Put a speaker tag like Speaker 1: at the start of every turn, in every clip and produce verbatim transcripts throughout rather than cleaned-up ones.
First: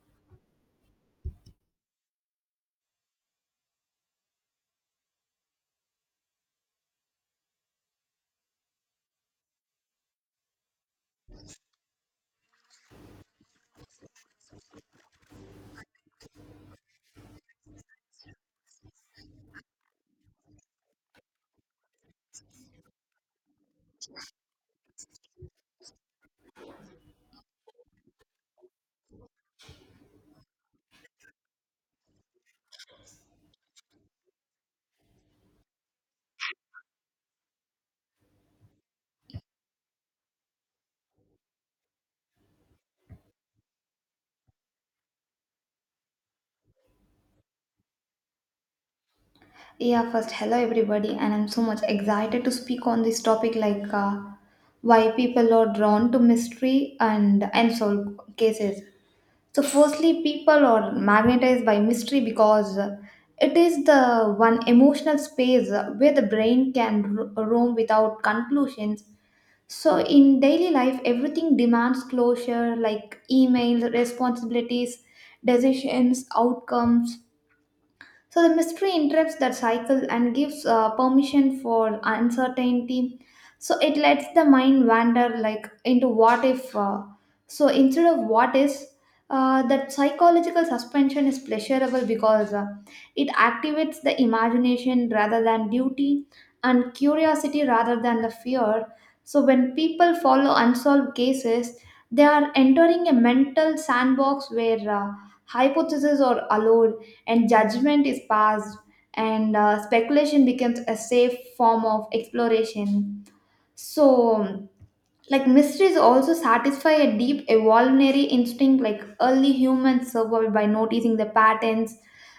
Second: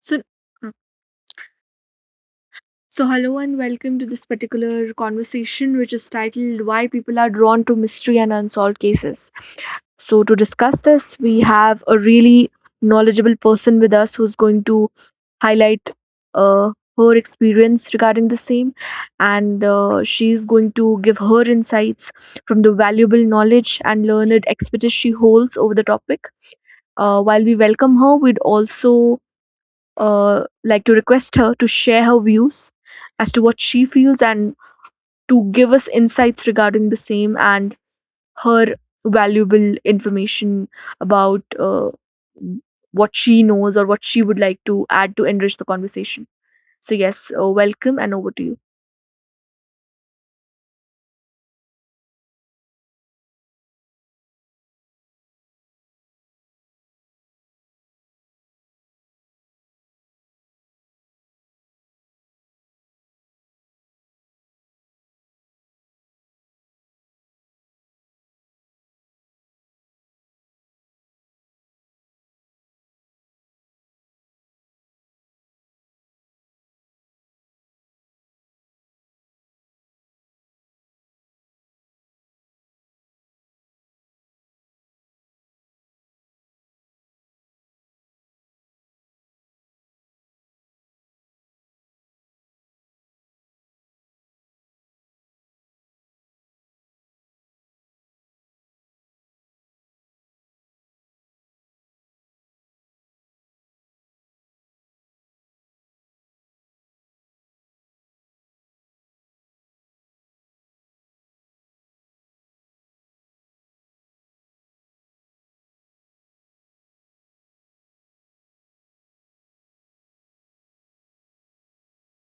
Speaker 1: So, uh, so hello and welcome to this particular conversation, which is titled "Why People Are Drawn to Mystery and Unsolved Cases." So, to discuss this, we have a really knowledgeable person with us who's going to highlight uh, her experience regarding the same, and uh, she's going to give her insights from the valuable knowledge and learned expertise she holds over the topic. Uh, while we welcome her, we'd also uh, like to request her to share her views as to what she feels and to give us insights regarding the same and her valuable information about uh, what she knows or what she would like to add to enrich the conversation. So, yes, uh, welcome and over to you.
Speaker 2: Yeah, first, hello everybody, and I'm so much excited to speak on this topic like uh, why people are drawn to mystery and unsolved cases. So, firstly, people are magnetized by mystery because it is the one emotional space where the brain can ro- roam without conclusions. So, in daily life, everything demands closure like emails, responsibilities, decisions, outcomes, so the mystery interrupts that cycle and gives uh, permission for uncertainty. So it lets the mind wander like into what if. Uh, so instead of what is, uh, that psychological suspension is pleasurable because uh, it activates the imagination rather than duty and curiosity rather than the fear. So when people follow unsolved cases, they are entering a mental sandbox where uh, hypotheses are allowed and judgment is passed and uh, speculation becomes a safe form of exploration, so like mysteries also satisfy a deep evolutionary instinct, like early humans survived by noticing the patterns,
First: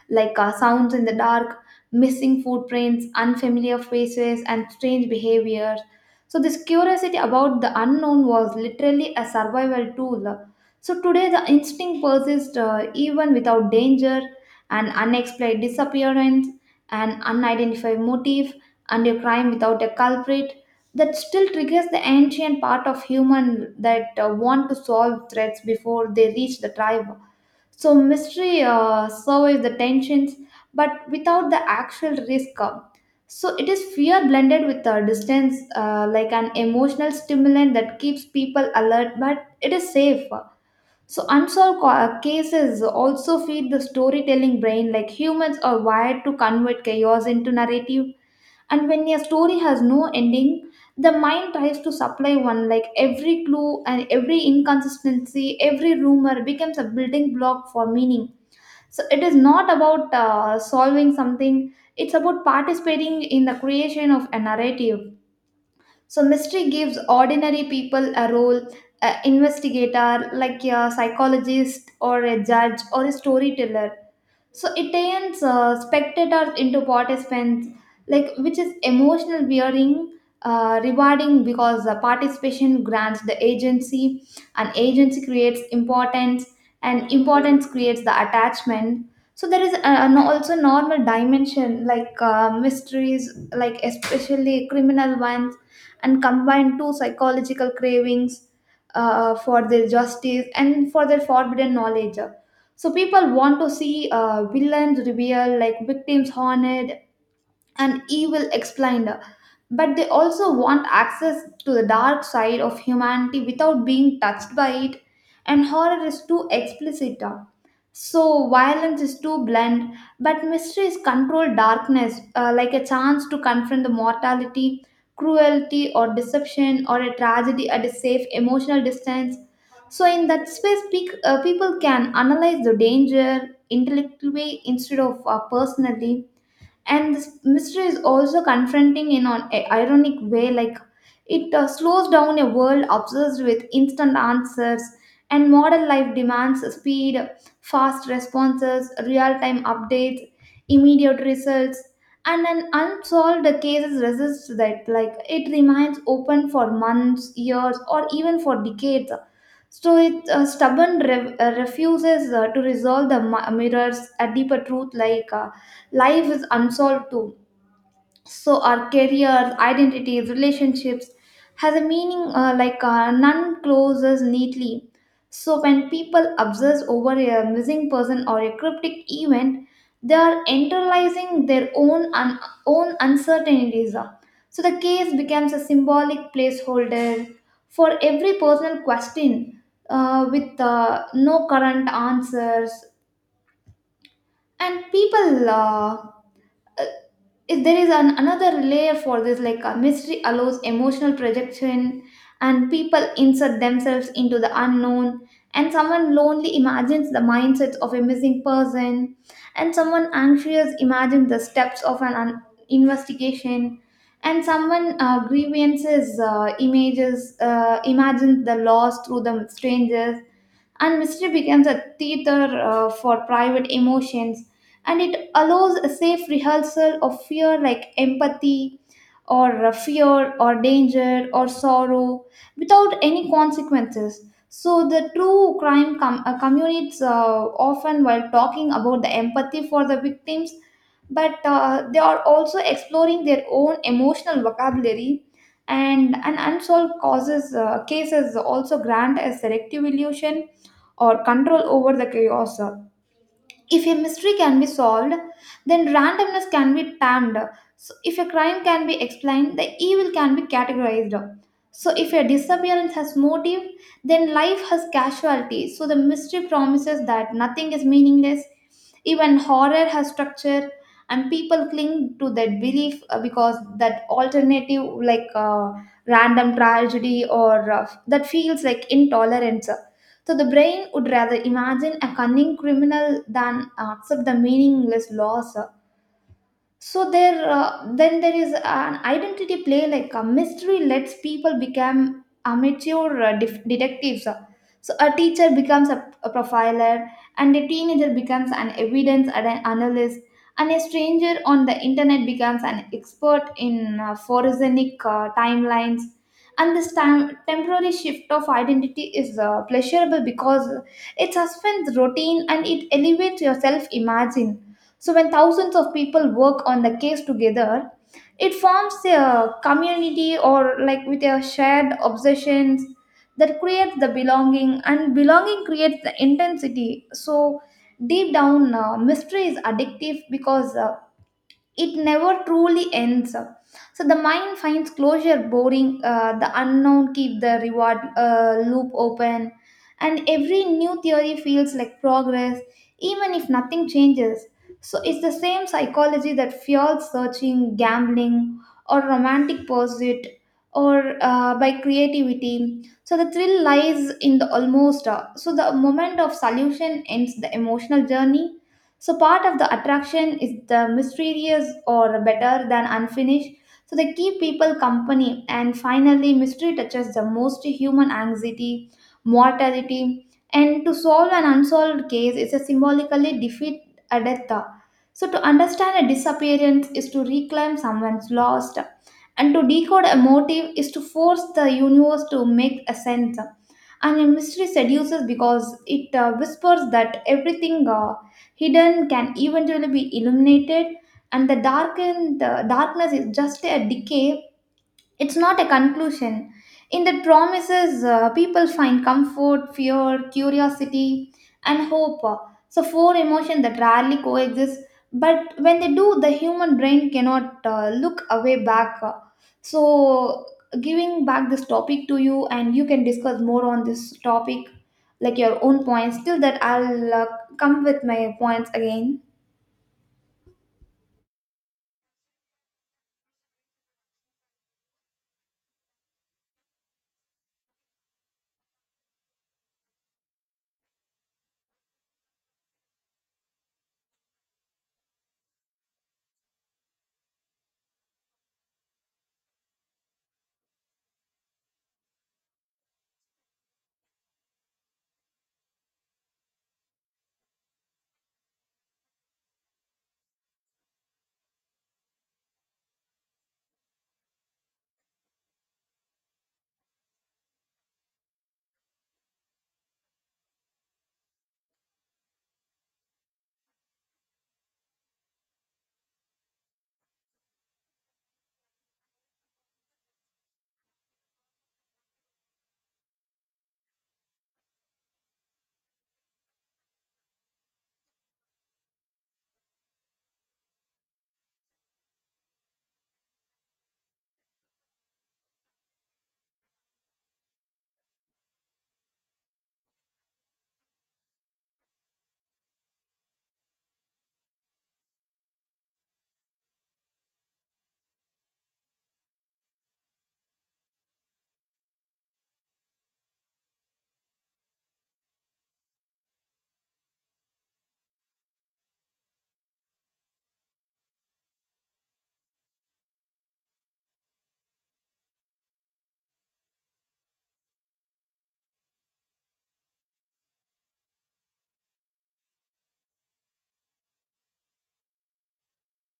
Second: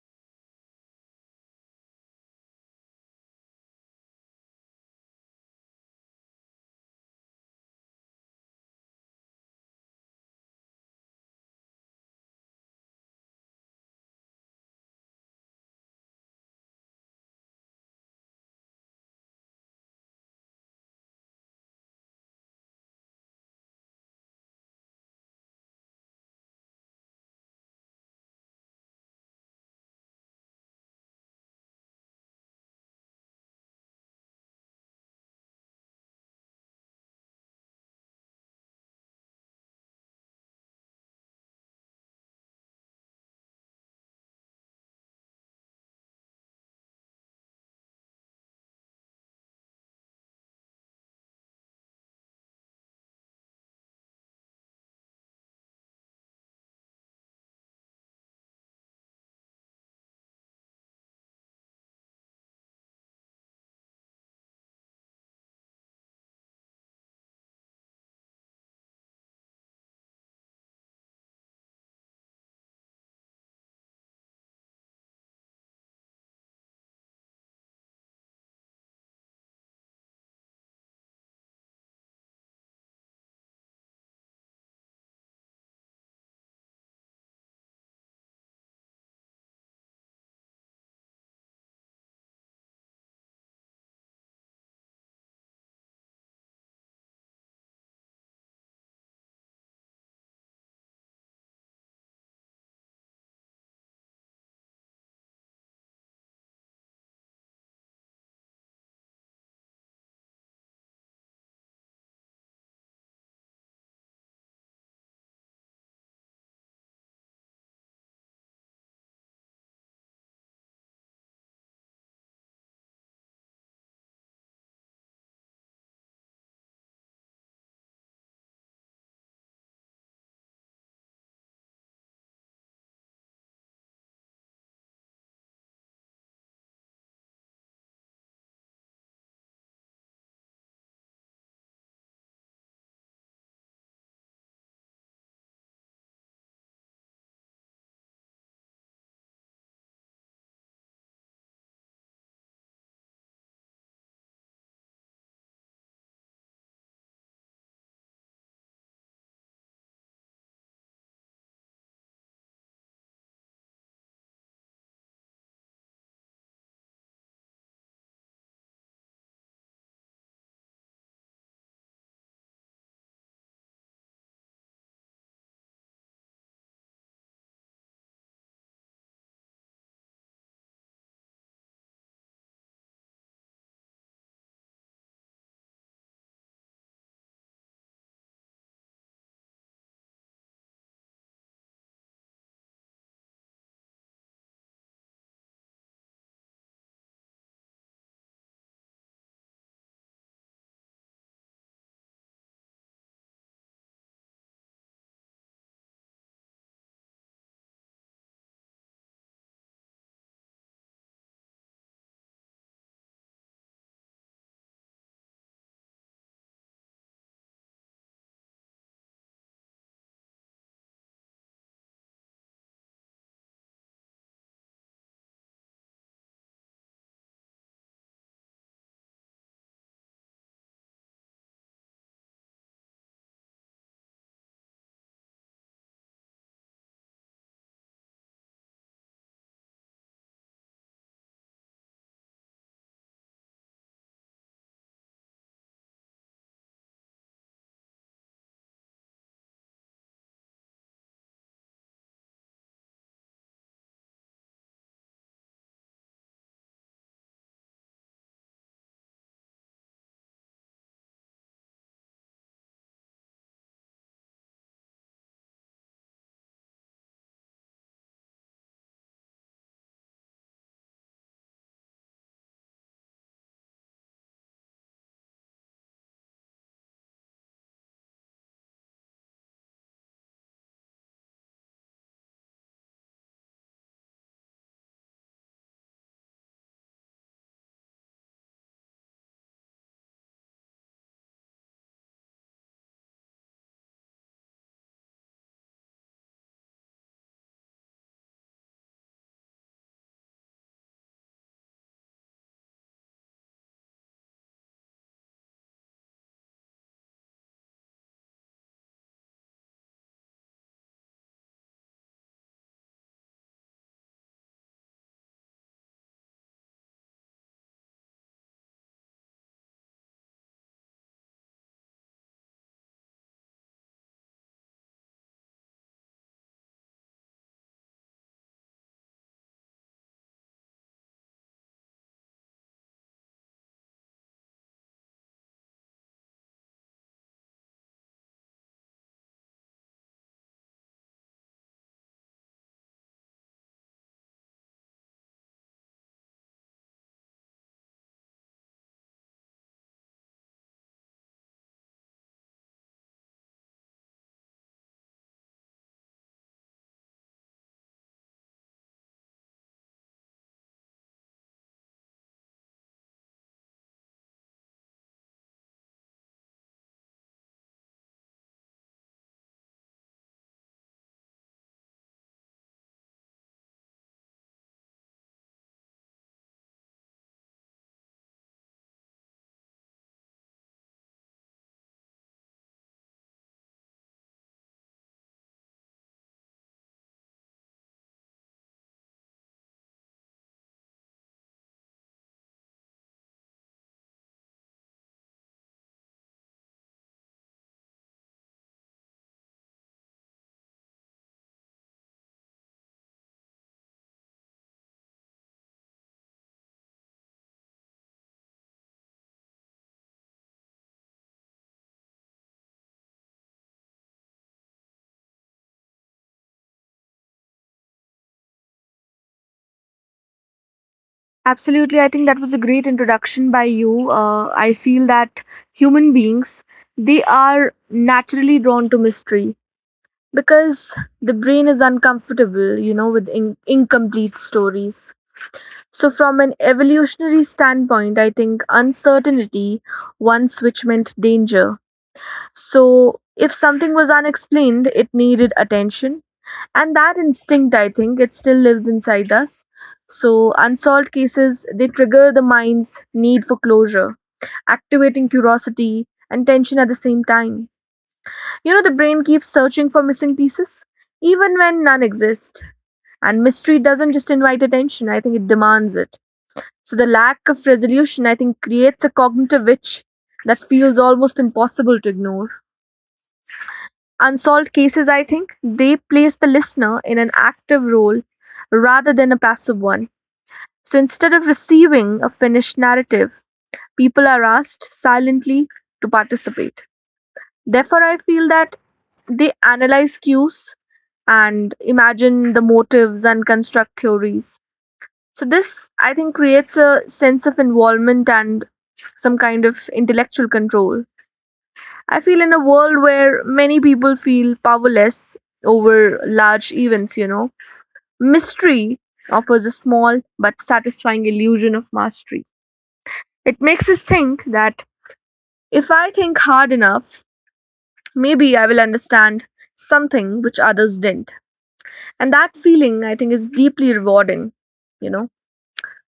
Speaker 2: like uh, sounds in the dark, missing footprints, unfamiliar faces, and strange behaviors. So this curiosity about the unknown was literally a survival tool. So today the instinct persists uh, even without danger, an unexplained disappearance, an unidentified motive, and a crime without a culprit that still triggers the ancient part of human that uh, want to solve threats before they reach the tribe. So mystery uh, survives the tensions, but without the actual risk. uh. So it is fear blended with uh, distance, uh, like an emotional stimulant that keeps people alert, but it is safe. So unsolved co- uh, cases also feed the storytelling brain, like humans are wired to convert chaos into narrative, and when a story has no ending, the mind tries to supply one, like every clue and every inconsistency, every rumor becomes a building block for meaning. So it is not about uh, solving something, it's about participating in the creation of a narrative. So mystery gives ordinary people a role, an investigator like a psychologist or a judge or a storyteller. So it turns uh, spectators into participants, like which is emotional wearing, uh, rewarding because the participation grants the agency, and agency creates importance, and importance creates the attachment. So there is a, an also normal dimension like uh, mysteries, like especially criminal ones, and combine two psychological cravings, uh, for their justice and for their forbidden knowledge. So people want to see uh, villains revealed, like victims haunted and evil explained, but they also want access to the dark side of humanity without being touched by it, and horror is too explicit. uh, So, violence is too blunt, but mystery is controlled darkness, uh, like a chance to confront the mortality, cruelty, or deception, or a tragedy at a safe emotional distance. So, in that space, pe- uh, people can analyze the danger intellectually instead of uh, personally, and this mystery is also confronting in an i- ironic way, like it uh, slows down a world obsessed with instant answers, and modern life demands speed, fast responses, real-time updates, immediate results, and an unsolved cases resists that, like it remains open for months, years, or even for decades. So it uh, stubborn re- uh, refuses uh, to resolve the mi- mirrors a deeper truth, like uh, life is unsolved too. So our careers, identities, relationships has a meaning, uh, like uh, none closes neatly. So when people obsess over a missing person or a cryptic event, they are internalizing their own un- own uncertainties. So the case becomes a symbolic placeholder for every personal question uh, with uh, no current answers. And people uh, if there is an another layer for this, like a mystery allows emotional projection, and people insert themselves into the unknown, and someone lonely imagines the mindsets of a missing person, and someone anxious imagines the steps of an un- investigation, and someone uh, grievances uh, images uh, imagines the loss through the strangers, and mystery becomes a theater uh, for private emotions, and it allows a safe rehearsal of fear, like empathy or uh, fear or danger or sorrow without any consequences. So the true crime com- uh, communities uh, often while talking about the empathy for the victims, but uh, they are also exploring their own emotional vocabulary. And an unsolved causes uh, cases also grant a selective illusion or control over the chaos. If a mystery can be solved, then randomness can be tamed. So if a crime can be explained, the evil can be categorized. So if a disappearance has motive, then life has casualty. So the mystery promises that nothing is meaningless. Even horror has structure, and people cling to that belief uh, because that alternative, like uh, random tragedy, or uh, that feels like intolerance. So the brain would rather imagine a cunning criminal than accept the meaningless loss. So there uh, then there is an identity play, like a mystery lets people become amateur uh, def- detectives. So a teacher becomes a, a profiler, and a teenager becomes an evidence and an analyst, and a stranger on the internet becomes an expert in uh, forensic uh, timelines, and this time temporary shift of identity is uh, pleasurable because it suspends routine and it elevates your self imagine. So, when thousands of people work on the case together, it forms a community or like with a shared obsessions that creates the belonging, and belonging creates the intensity. So, deep down, uh, mystery is addictive because uh, it never truly ends. So the mind finds closure boring, uh, the unknown keep the reward uh, loop open, and every new theory feels like progress even if nothing changes. So it's the same psychology that fuels searching, gambling, or romantic pursuit, or uh, by creativity. So the thrill lies in the almost, uh, so the moment of solution ends the emotional journey. So part of the attraction is the mysterious or better than unfinished. So they keep people company, and finally mystery touches the most human anxiety, mortality, and to solve an unsolved case is a symbolically defeat a death. So to understand a disappearance is to reclaim someone's lost, and to decode a motive is to force the universe to make a sense, and a mystery seduces because it uh, whispers that everything uh, hidden can eventually be illuminated, and the darkened the darkness is just a decay, it's not a conclusion. In that promises, uh, people find comfort, fear, curiosity, and hope. So, four emotions that rarely coexist. But when they do, the human brain cannot uh, look away back. So, giving back this topic to you, and you can discuss more on this topic, like your own points. Till that, I'll uh, come with my points again.
Speaker 1: Absolutely. I think that was a great introduction by you. Uh, I feel that human beings, they are naturally drawn to mystery, because the brain is uncomfortable, you know, with in- incomplete stories. So, from an evolutionary standpoint, I think uncertainty once which meant danger. So, if something was unexplained, it needed attention. And that instinct, I think, it still lives inside us. So, unsolved cases, they trigger the mind's need for closure, activating curiosity and tension at the same time. You know, the brain keeps searching for missing pieces, even when none exist. And mystery doesn't just invite attention, I think it demands it. So, the lack of resolution, I think, creates a cognitive itch that feels almost impossible to ignore. Unsolved cases, I think, they place the listener in an active role rather than a passive one. So, instead of receiving a finished narrative, people are asked silently to participate. Therefore, I feel that they analyze cues and imagine the motives and construct theories. So, this I think creates a sense of involvement and some kind of intellectual control. I feel in a world where many people feel powerless over large events, you know, mystery offers a small but satisfying illusion of mastery. It makes us think that if I think hard enough, maybe I will understand something which others didn't. And that feeling, I think, is deeply rewarding, you know.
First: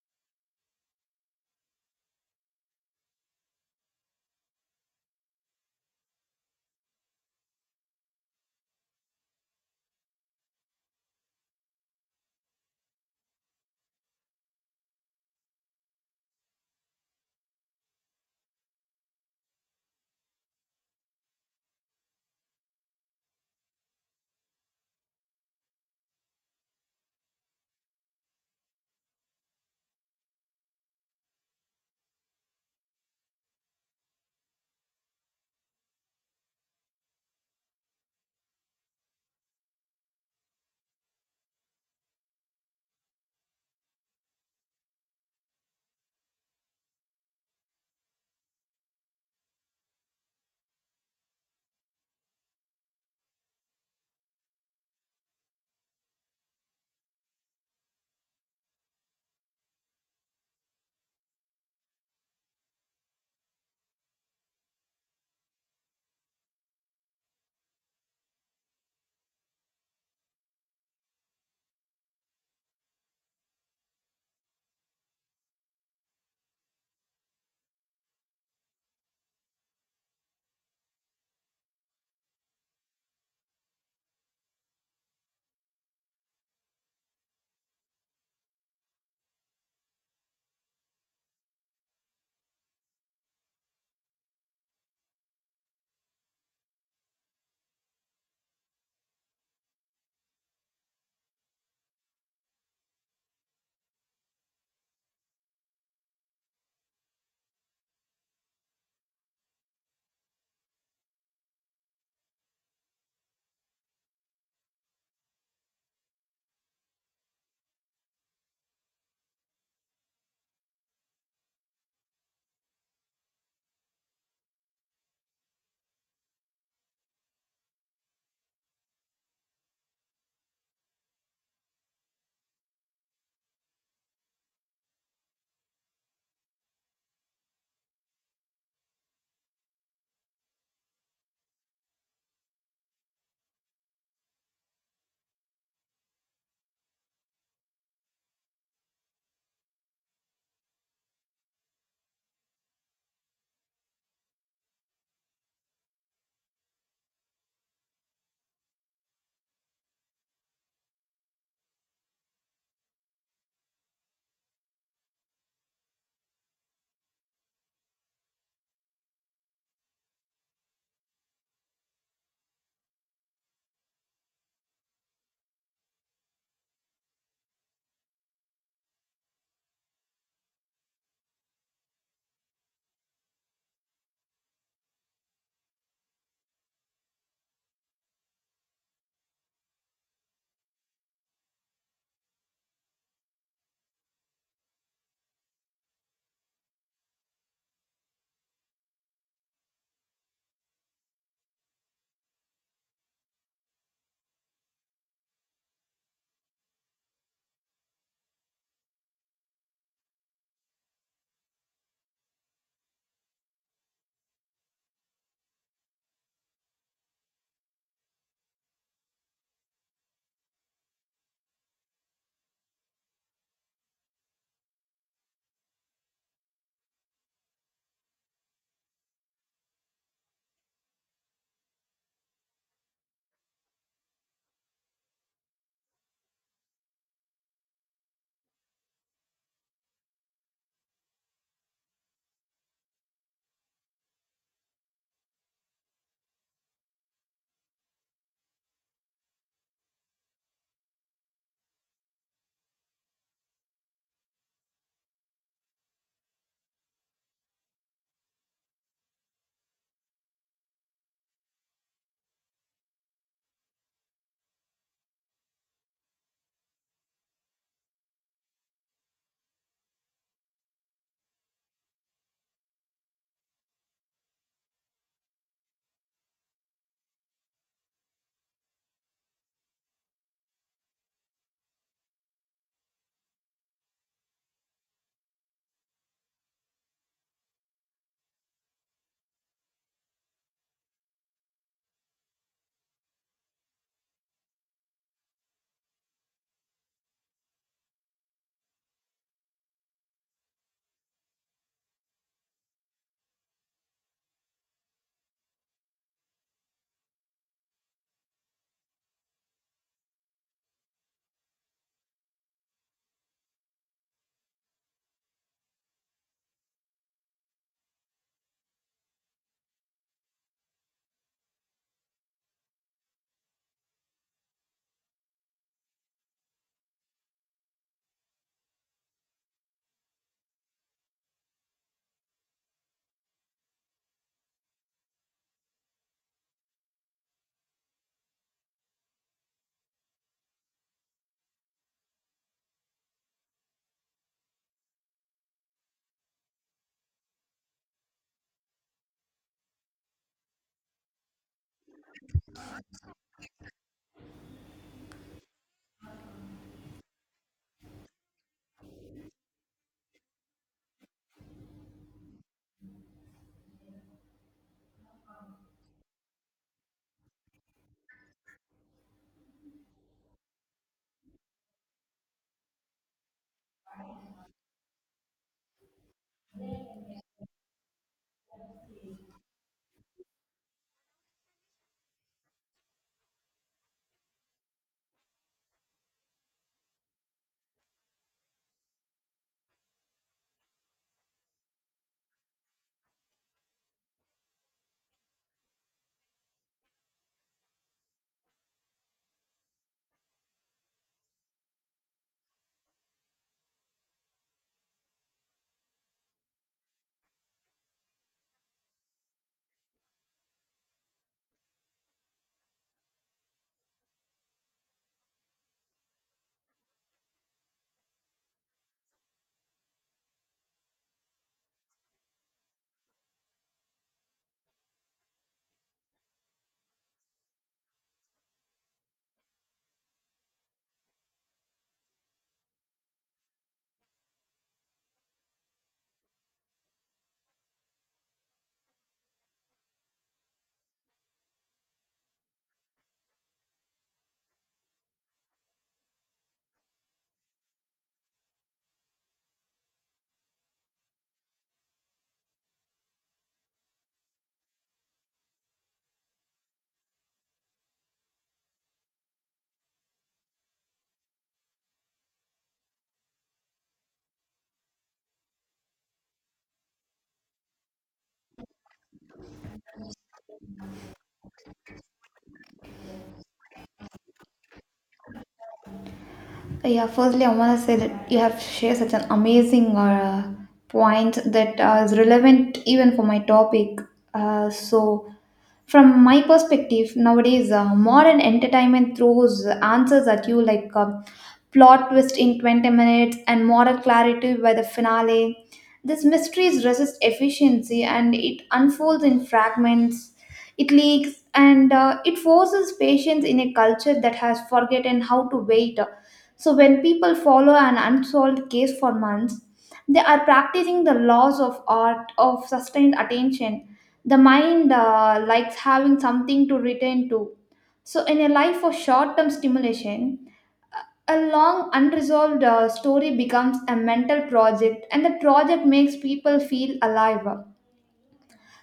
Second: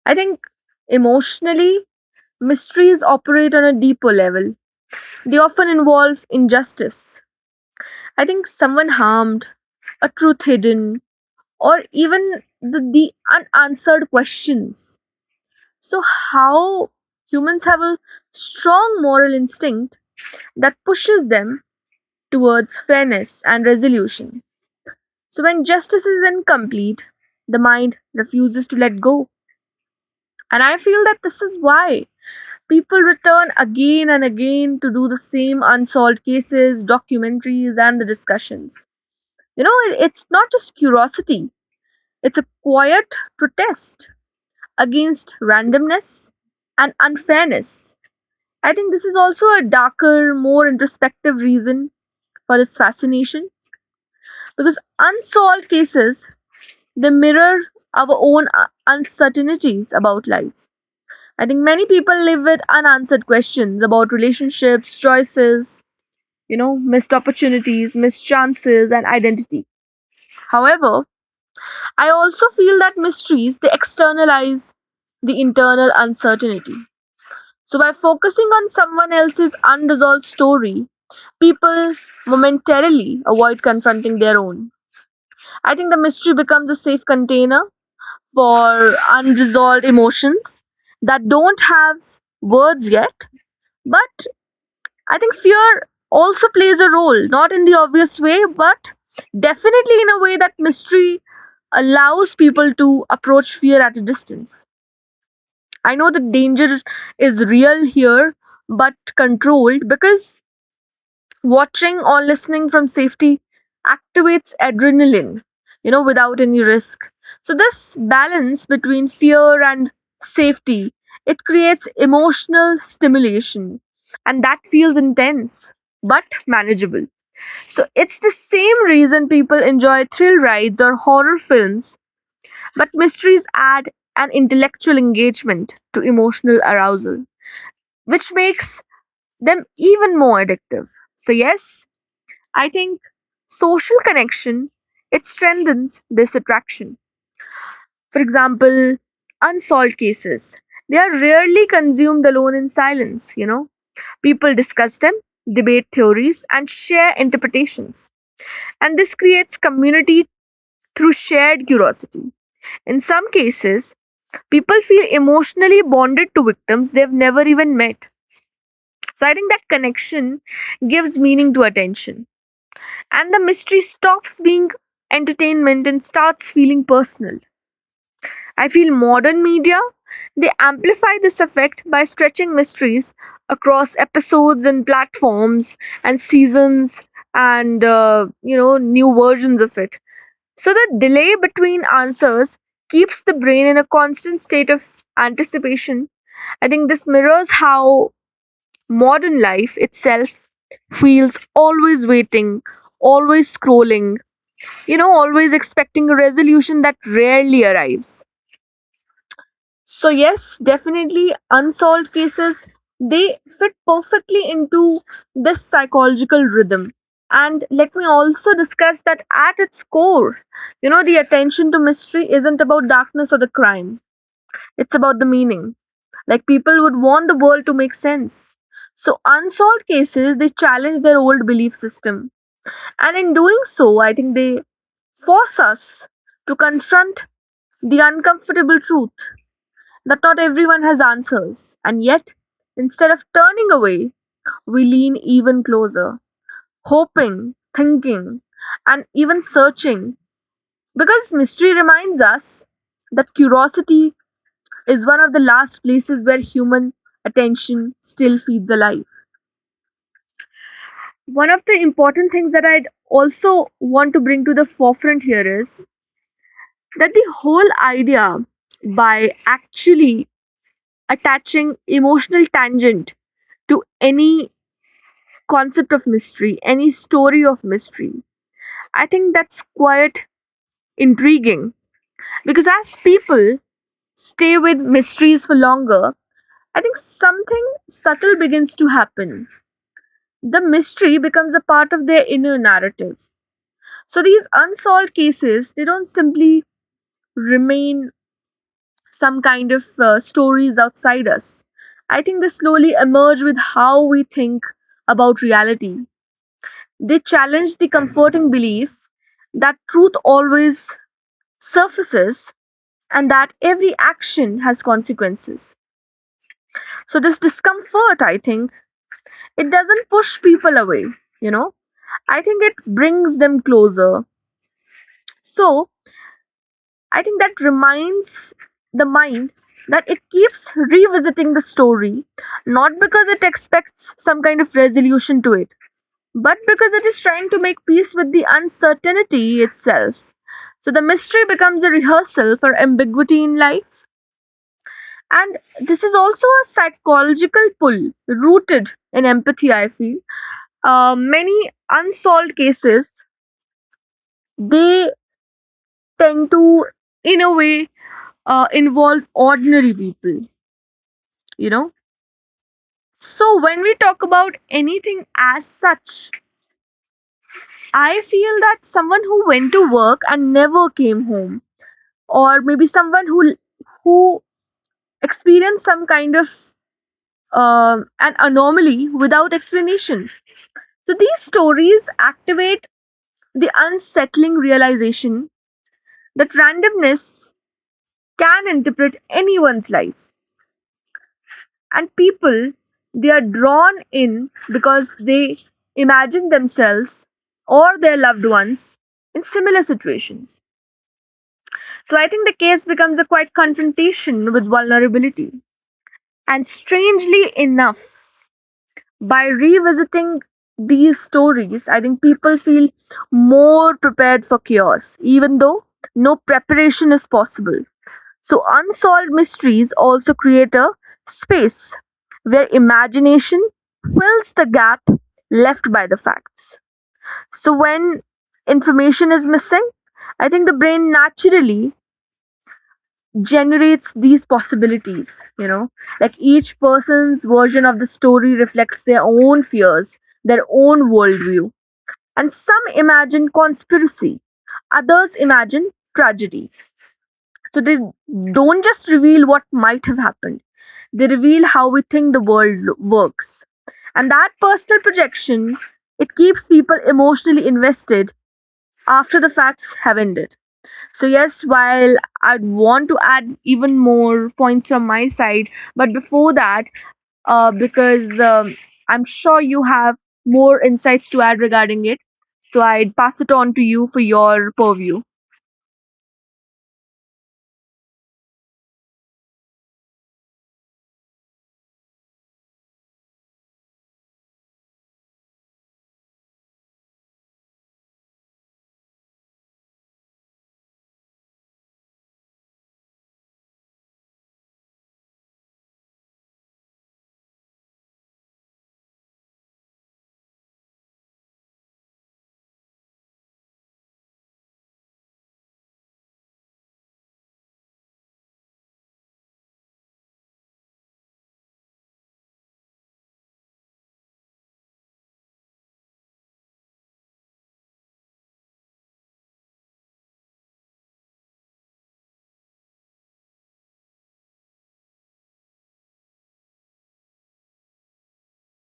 Speaker 1: I think emotionally mysteries operate on a deeper level. They often involve injustice, I think, someone harmed, a truth hidden, or even the, the unanswered questions. So how humans have a strong moral instinct that pushes them towards fairness and resolution. So when justice is incomplete, the mind refuses to let go. And I feel that this is why people return again and again to do the same unsolved cases, documentaries, and the discussions. You know, it- it's not just curiosity, it's a quiet protest against randomness and unfairness. I think this is also a darker, more introspective reason for this fascination, because unsolved cases, they mirror our own uh, uncertainties about life. I think many people live with unanswered questions about relationships, choices, you know, missed opportunities, missed chances, and identity. However, I also feel that mysteries, they externalize the internal uncertainty. So by focusing on someone else's unresolved story, people momentarily avoid confronting their own. I think the mystery becomes a safe container for unresolved emotions that don't have words yet. But I think fear also plays a role, not in the obvious way, but definitely in a way that mystery allows people to approach fear at a distance. I know the danger is real here, but controlled, because watching or listening from safety activates adrenaline, you know, without any risk. So this balance between fear and safety, it creates emotional stimulation, and that feels intense but manageable. So it's the same reason people enjoy thrill rides or horror films, but mysteries add an intellectual engagement to emotional arousal, which makes them even more addictive. So, yes, I think social connection, it strengthens this attraction. For example, unsolved cases, they are rarely consumed alone in silence. You know, people discuss them, debate theories, and share interpretations, and this creates community through shared curiosity. In some cases, people feel emotionally bonded to victims they've never even met. So I think that connection gives meaning to attention, and the mystery stops being entertainment and starts feeling personal. I feel modern media, they amplify this effect by stretching mysteries across episodes and platforms and seasons and uh, you know, new versions of it. So the delay between answers keeps the brain in a constant state of anticipation. I think this mirrors how modern life itself feels always waiting, always scrolling, you know, always expecting a resolution that rarely arrives. So, yes, definitely unsolved cases, they fit perfectly into this psychological rhythm. And let me also discuss that at its core, you know, the attention to mystery isn't about darkness or the crime, it's about the meaning. Like, people would want the world to make sense. So, unsolved cases, they challenge their old belief system. And in doing so, I think they force us to confront the uncomfortable truth that not everyone has answers. And yet, instead of turning away, we lean even closer, hoping, thinking, and even searching. Because mystery reminds us that curiosity is one of the last places where human attention still feeds alive. One of the important things that I'd also want to bring to the forefront here is that the whole idea by actually attaching emotional tangent to any concept of mystery, any story of mystery, I think that's quite intriguing, because as people stay with mysteries for longer, I think something subtle begins to happen. The mystery becomes a part of their inner narrative. So these unsolved cases, they don't simply remain some kind of uh, stories outside us. I think they slowly emerge with how we think about reality. They challenge the comforting belief that truth always surfaces and that every action has consequences. So, this discomfort, I think, it doesn't push people away, you know, I think it brings them closer. So, I think that reminds the mind that it keeps revisiting the story, not because it expects some kind of resolution to it, but because it is trying to make peace with the uncertainty itself. So the mystery becomes a rehearsal for ambiguity in life. And this is also a psychological pull rooted in empathy, I feel. Uh, many unsolved cases, they tend to, in a way, uh, involve ordinary people, you know. So when we talk about anything as such, I feel that someone who went to work and never came home, or maybe someone who who experienced some kind of um an anomaly without explanation. So these stories activate the unsettling realization that randomness can interpret anyone's life, and people, they are drawn in because they imagine themselves or their loved ones in similar situations. So I think the case becomes a quite confrontation with vulnerability, and strangely enough, by revisiting these stories, I think people feel more prepared for chaos, even though no preparation is possible. So, unsolved mysteries also create a space where imagination fills the gap left by the facts. So, when information is missing, I think the brain naturally generates these possibilities, you know, like each person's version of the story reflects their own fears, their own worldview. And some imagine conspiracy, others imagine tragedy. So they don't just reveal what might have happened, they reveal how we think the world lo- works. And that personal projection, it keeps people emotionally invested after the facts have ended. So yes, while I'd want to add even more points from my side, but before that, uh, because um, I'm sure you have more insights to add regarding it, so I'd pass it on to you for your purview.
Speaker 2: Uh, Yeah, firstly, I want to say that you have shared such an amazing uh, point that uh, is relevant even for my topic. Uh, so, from my perspective, nowadays, uh, modern entertainment throws answers at you like uh, plot twist in twenty minutes and moral clarity by the finale. This mysteries resist efficiency and it unfolds in fragments, it leaks, and uh, it forces patience in a culture that has forgotten how to wait. So, when people follow an unsolved case for months, they are practicing the laws of art of sustained attention. The mind uh, likes having something to return to. So, in a life of short term stimulation, a long unresolved uh, story becomes a mental project, and the project makes people feel alive.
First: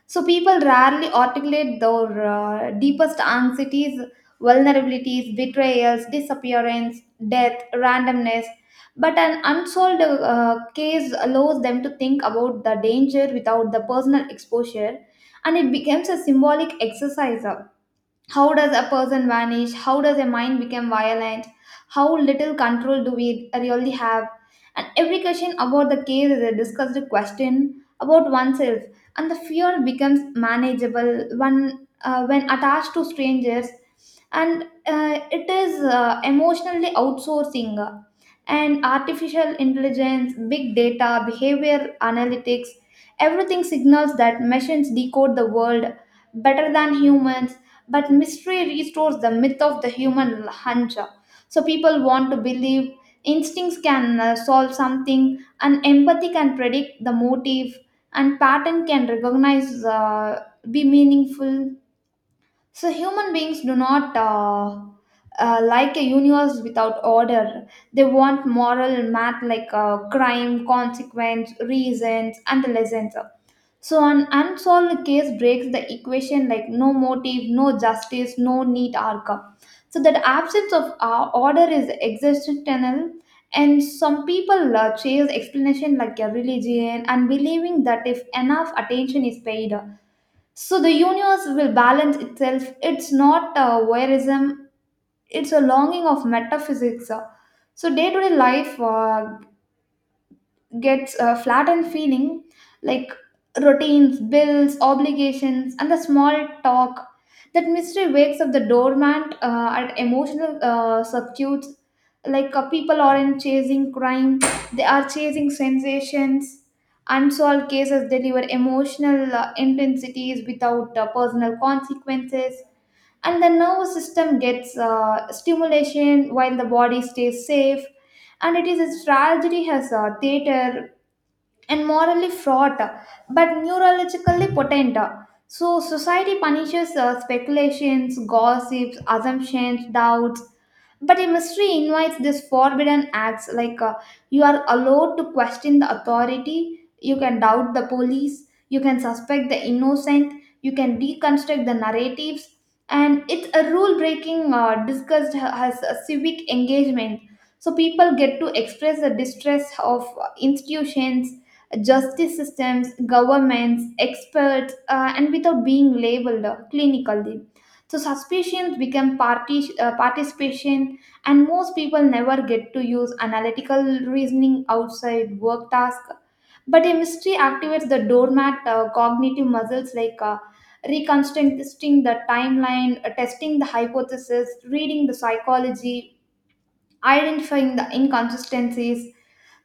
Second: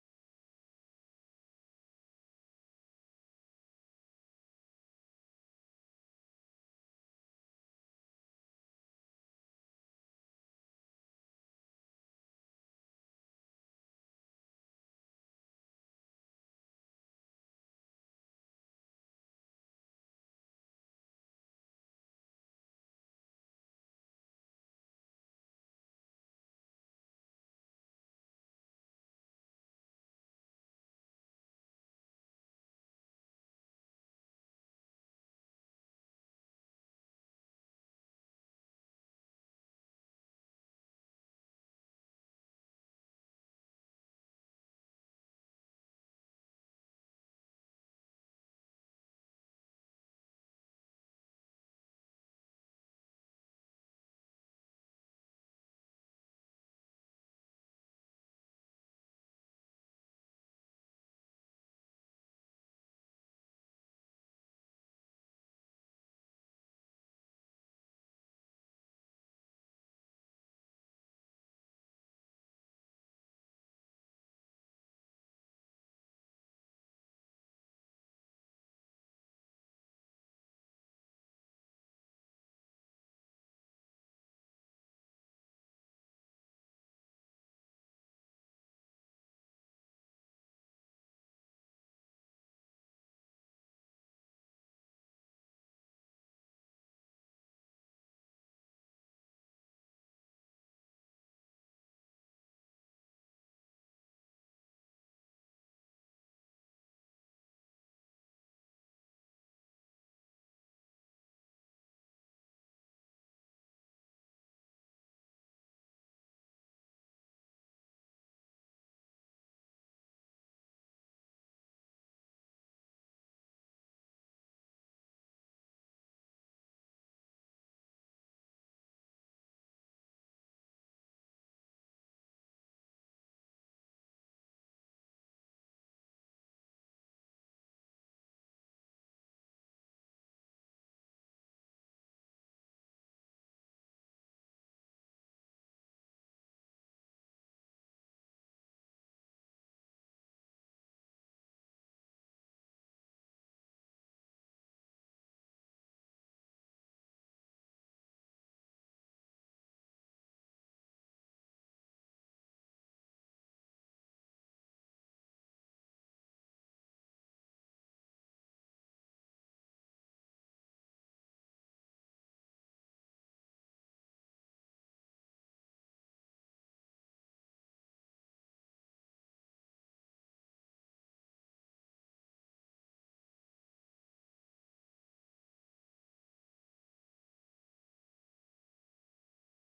Speaker 2: So people rarely articulate their uh, deepest anxieties, vulnerabilities, betrayals, disappearance, death, randomness. But an unsolved uh, case allows them to think about the danger without the personal exposure, and it becomes a symbolic exercise. How does a person vanish? How does a mind become violent? How little control do we really have? And every question about the case is a discussed question about oneself, and the fear becomes manageable when, uh, when attached to strangers, and uh, it is uh, emotionally outsourcing. And artificial intelligence, big data, behavior analytics, everything signals that machines decode the world better than humans, but mystery restores the myth of the human hunch. So people want to believe instincts can uh, solve something, and empathy can predict the motive, and pattern can recognize uh, be meaningful. So human beings do not uh, uh, like a universe without order. They want moral math like uh, crime, consequence, reasons, and lessons. So an unsolved case breaks the equation like no motive, no justice, no neat outcome. So that absence of uh, order is existential, and some people uh, chase explanation like a religion and believing that if enough attention is paid, uh, so the universe will balance itself. It's not uh, voyeurism; it's a longing of metaphysics. So day-to-day life uh, gets uh, flattened feeling like routines, bills, obligations, and the small talk. That mystery wakes up the dormant uh, at emotional uh, substitutes. Like uh, people aren't chasing crime, they are chasing sensations. Unsolved cases deliver emotional uh, intensities without uh, personal consequences. And the nervous system gets uh, stimulation while the body stays safe, and it is a tragedy has a theater, and morally fraught but neurologically potent. So society punishes uh, speculations, gossips, assumptions, doubts, but a mystery invites this forbidden acts like uh, you are allowed to question the authority, you can doubt the police, you can suspect the innocent, you can deconstruct the narratives, and it's a rule breaking uh, discussed ha- as a civic engagement. So people get to express the distress of institutions, justice systems, governments, experts, uh, and without being labeled uh, clinically. So suspicions become parti- uh, participation, and most people never get to use analytical reasoning outside work task, but a mystery activates the doormat uh, cognitive muscles like uh, reconstructing the timeline, uh, testing the hypothesis, reading the psychology, identifying the inconsistencies.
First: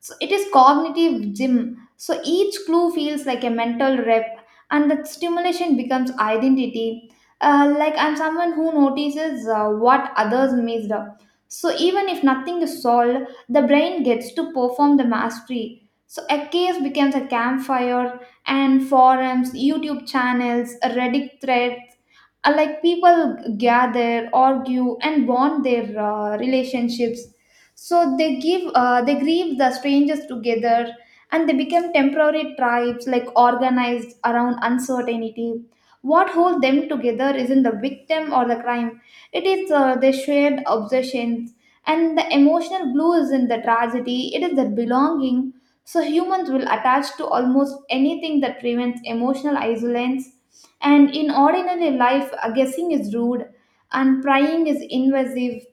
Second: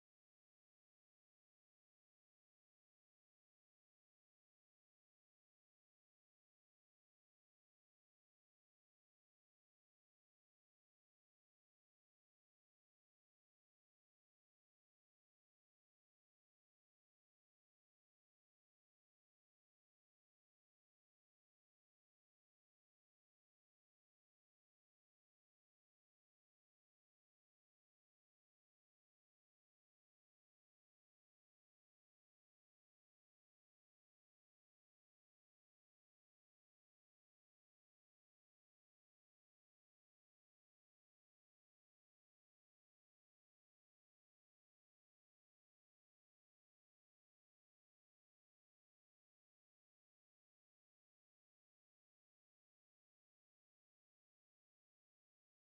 Speaker 2: So it is cognitive gym. So each clue feels like a mental rep, and the stimulation becomes identity. Uh, like I'm someone who notices uh, what others missed. So even if nothing is solved, the brain gets to perform the mastery. So a case becomes a campfire, and forums, YouTube channels, Reddit threads. uh, Like people gather, argue, and bond their uh, relationships, so they give uh, they grieve the strangers together, and they become temporary tribes like organized around uncertainty. What holds them together isn't the victim or the crime, it is uh, their shared obsessions, and the emotional glue is in the tragedy, it is their belonging. So humans will attach to almost anything that prevents emotional isolation. And in ordinary life, uh, guessing is rude, and prying is invasive,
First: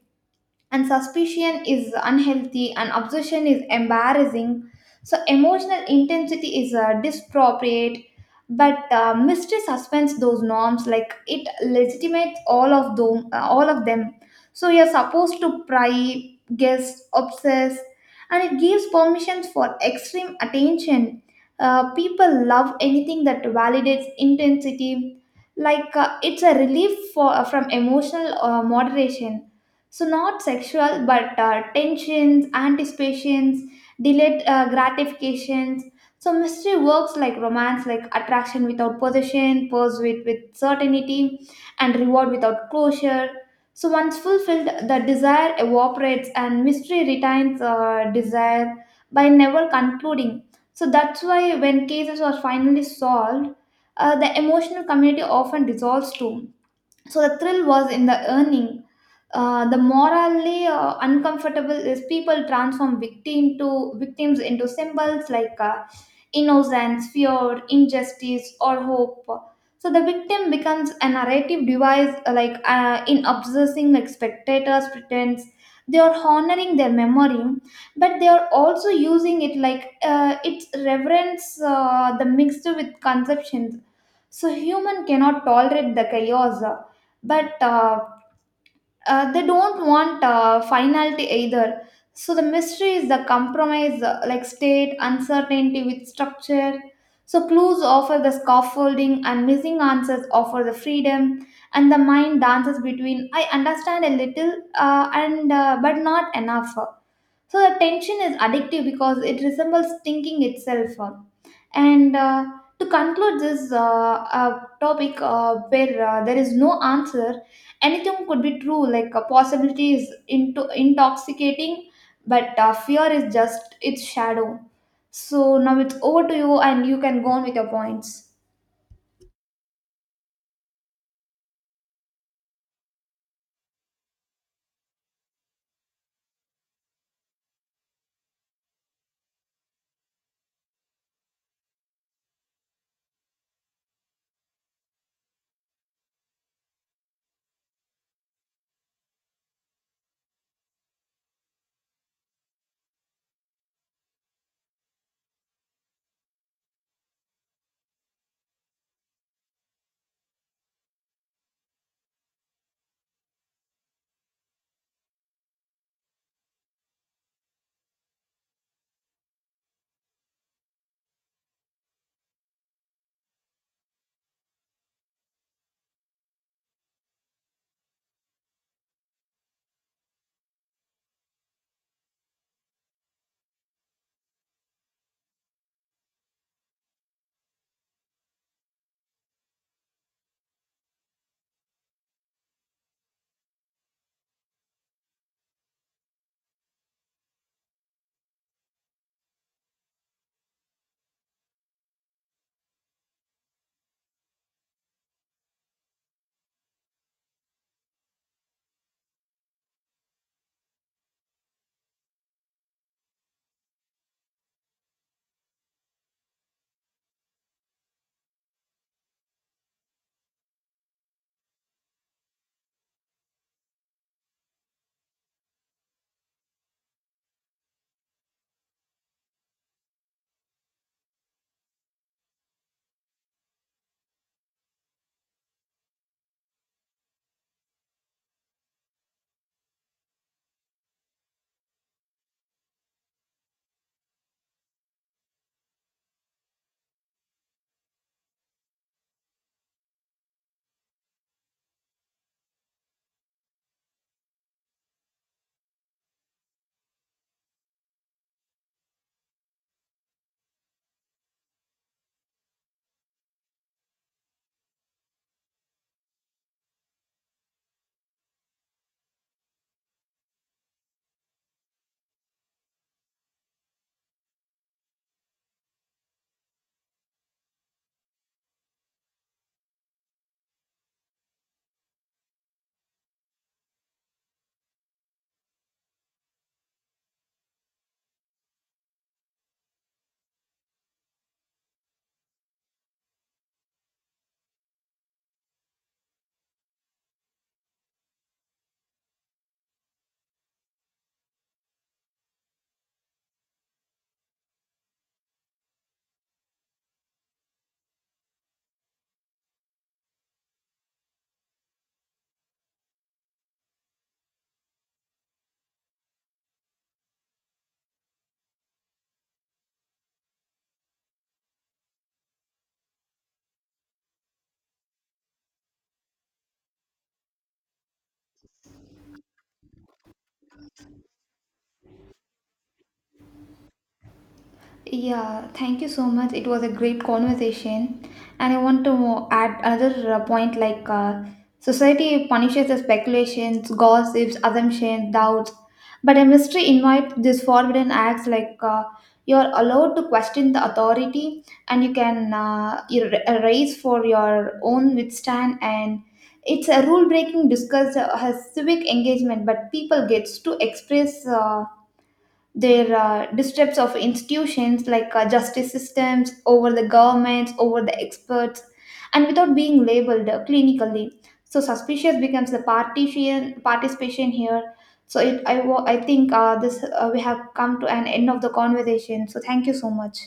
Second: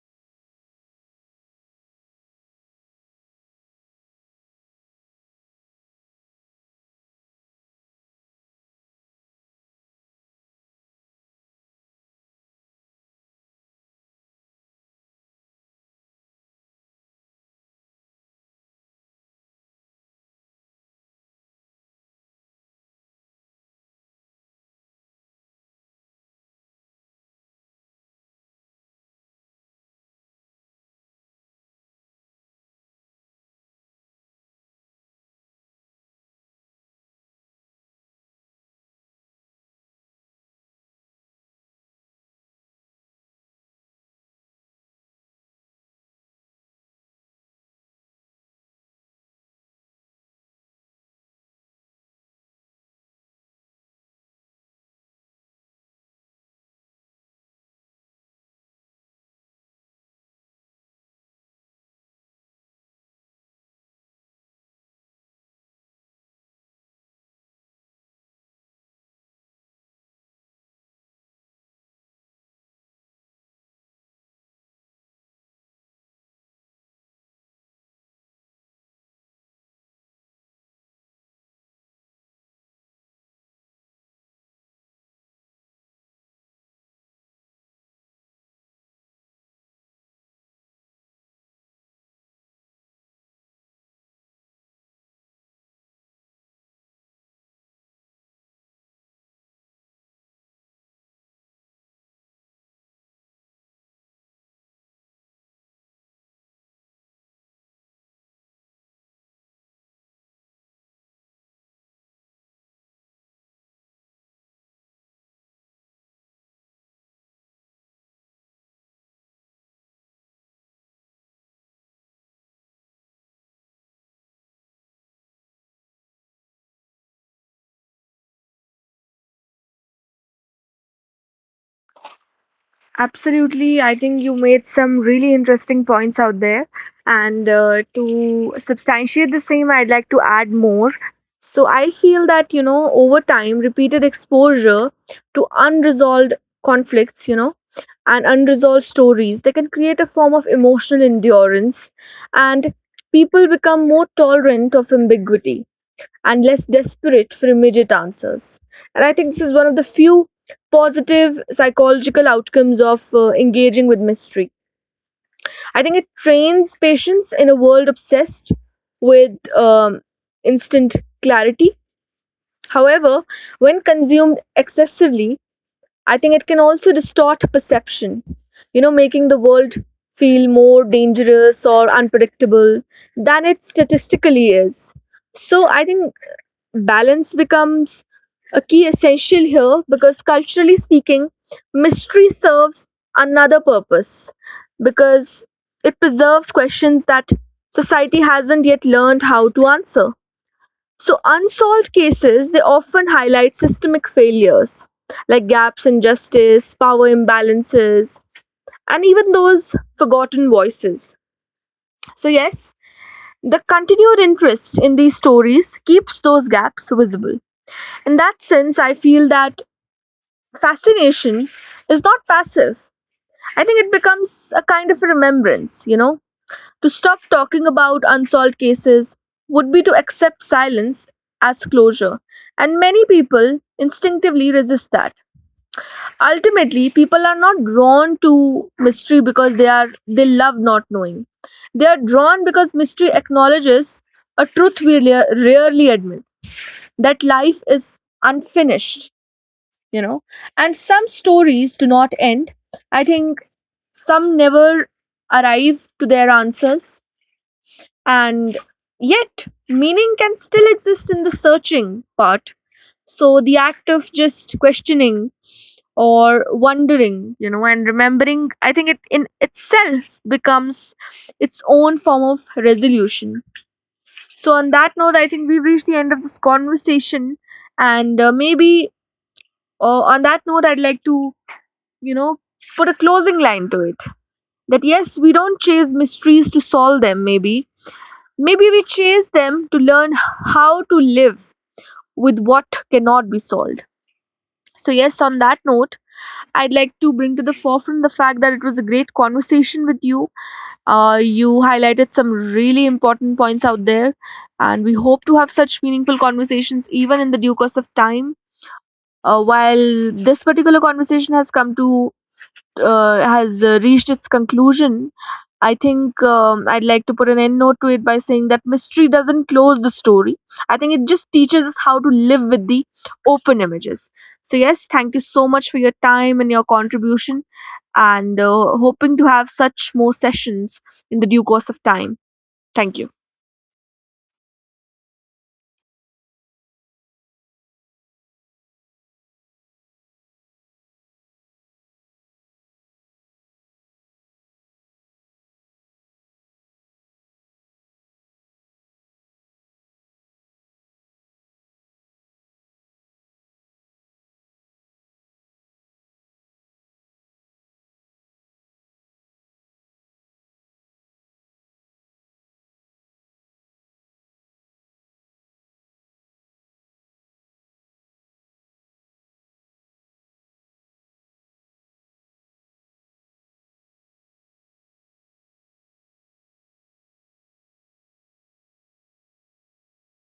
Speaker 2: and suspicion is unhealthy, and obsession is embarrassing. So emotional intensity is uh, disproportionate, but uh, mystery suspends those norms, like it legitimates all of them, uh, all of them. So you're supposed to pry, guess, obsess, and it gives permissions for extreme attention. Uh, people love anything that validates intensity, like uh, it's a relief for, uh, from emotional uh, moderation. So not sexual but uh, tensions, anticipations, delayed uh, gratifications. So mystery works like romance, like attraction without possession, pursuit with with certainty, and reward without closure. So once fulfilled, the desire evaporates, and mystery retains uh, desire by never concluding. So that's why when cases are finally solved, uh, the emotional community often dissolves too. So the thrill was in the earning. Uh, the morally uh, uncomfortable is people transform victim to victims into symbols like uh, innocence, fear, injustice, or hope. So the victim becomes a narrative device, uh, like uh, in obsessing, like spectators pretends they are honoring their memory, but they are also using it like uh, its reverence, uh, the mixed with conceptions. So human cannot tolerate the chaos, but uh, uh, they don't want uh, finality either. So the mystery is the compromise, uh, like state uncertainty with structure. So clues offer the scaffolding and missing answers offer the freedom, and the mind dances between I understand a little uh, and uh, but not enough. So the tension is addictive because it resembles thinking itself. And uh, To conclude this uh, uh, topic, uh, where uh, there is no answer, anything could be true. Like a possibility is into intoxicating, but uh, fear is just its shadow. So now it's over to you, and you can go on with your points.
Speaker 1: Absolutely. I think you made some really interesting points out there. And uh, to substantiate the same, I'd like to add more. So I feel that, you know, over time, repeated exposure to unresolved conflicts, you know, and unresolved stories, they can create a form of emotional endurance. And people become more tolerant of ambiguity and less desperate for immediate answers. And I think this is one of the few positive psychological outcomes of uh, engaging with mystery. I think it trains patience in a world obsessed with um, instant clarity. However, when consumed excessively, I think it can also distort perception, you know, making the world feel more dangerous or unpredictable than it statistically is. So I think balance becomes a key essential here, because culturally speaking, mystery serves another purpose, because it preserves questions that society hasn't yet learned how to answer. So unsolved cases, they often highlight systemic failures, like gaps in justice, power imbalances, and even those forgotten voices. So yes, the continued interest in these stories keeps those gaps visible. In that sense, I feel that fascination is not passive. I think it becomes a kind of a remembrance, you know. To stop talking about unsolved cases would be to accept silence as closure. And many people instinctively resist that. Ultimately, people are not drawn to mystery because they are they love not knowing. They are drawn because mystery acknowledges a truth we rare- rarely admit, that life is unfinished, you know, and some stories do not end. I think some never arrive to their answers, and yet meaning can still exist in the searching part. So the act of just questioning or wondering, you know, and remembering, I think it in itself becomes its own form of resolution. So on that note, I think we've reached the end of this conversation, and uh, maybe uh, on that note, I'd like to, you know, put a closing line to it. That yes, we don't chase mysteries to solve them, maybe. Maybe we chase them to learn how to live with what cannot be solved. So, yes, on that note, I'd like to bring to the forefront the fact that it was a great conversation with you. Uh, you highlighted some really important points out there, and we hope to have such meaningful conversations even in the due course of time. Uh, while this particular conversation has come to uh, has uh, reached its conclusion, I think um, I'd like to put an end note to it by saying that mystery doesn't close the story. I think it just teaches us how to live with the open images. So, yes, thank you so much for your time and your contribution, and uh, hoping to have such more sessions in the due course of time. Thank you.
Speaker 2: Yeah, thank you so much. It was a great conversation. And I want to add another uh, point like uh, society punishes the speculations, gossips, assumptions, doubts. But a mystery invites these forbidden acts like uh, you're allowed to question the authority, and you can uh, you ra- raise for your own withstand. And it's a rule breaking discuss uh, has civic engagement, but people gets to express. Uh, their uh, distrust of institutions like uh, justice systems over the governments over the experts, and without being labeled uh, clinically. So suspicious becomes the partition participation here. So it, I, wa- I think uh, this uh, we have come to an end of the conversation, so thank you so much.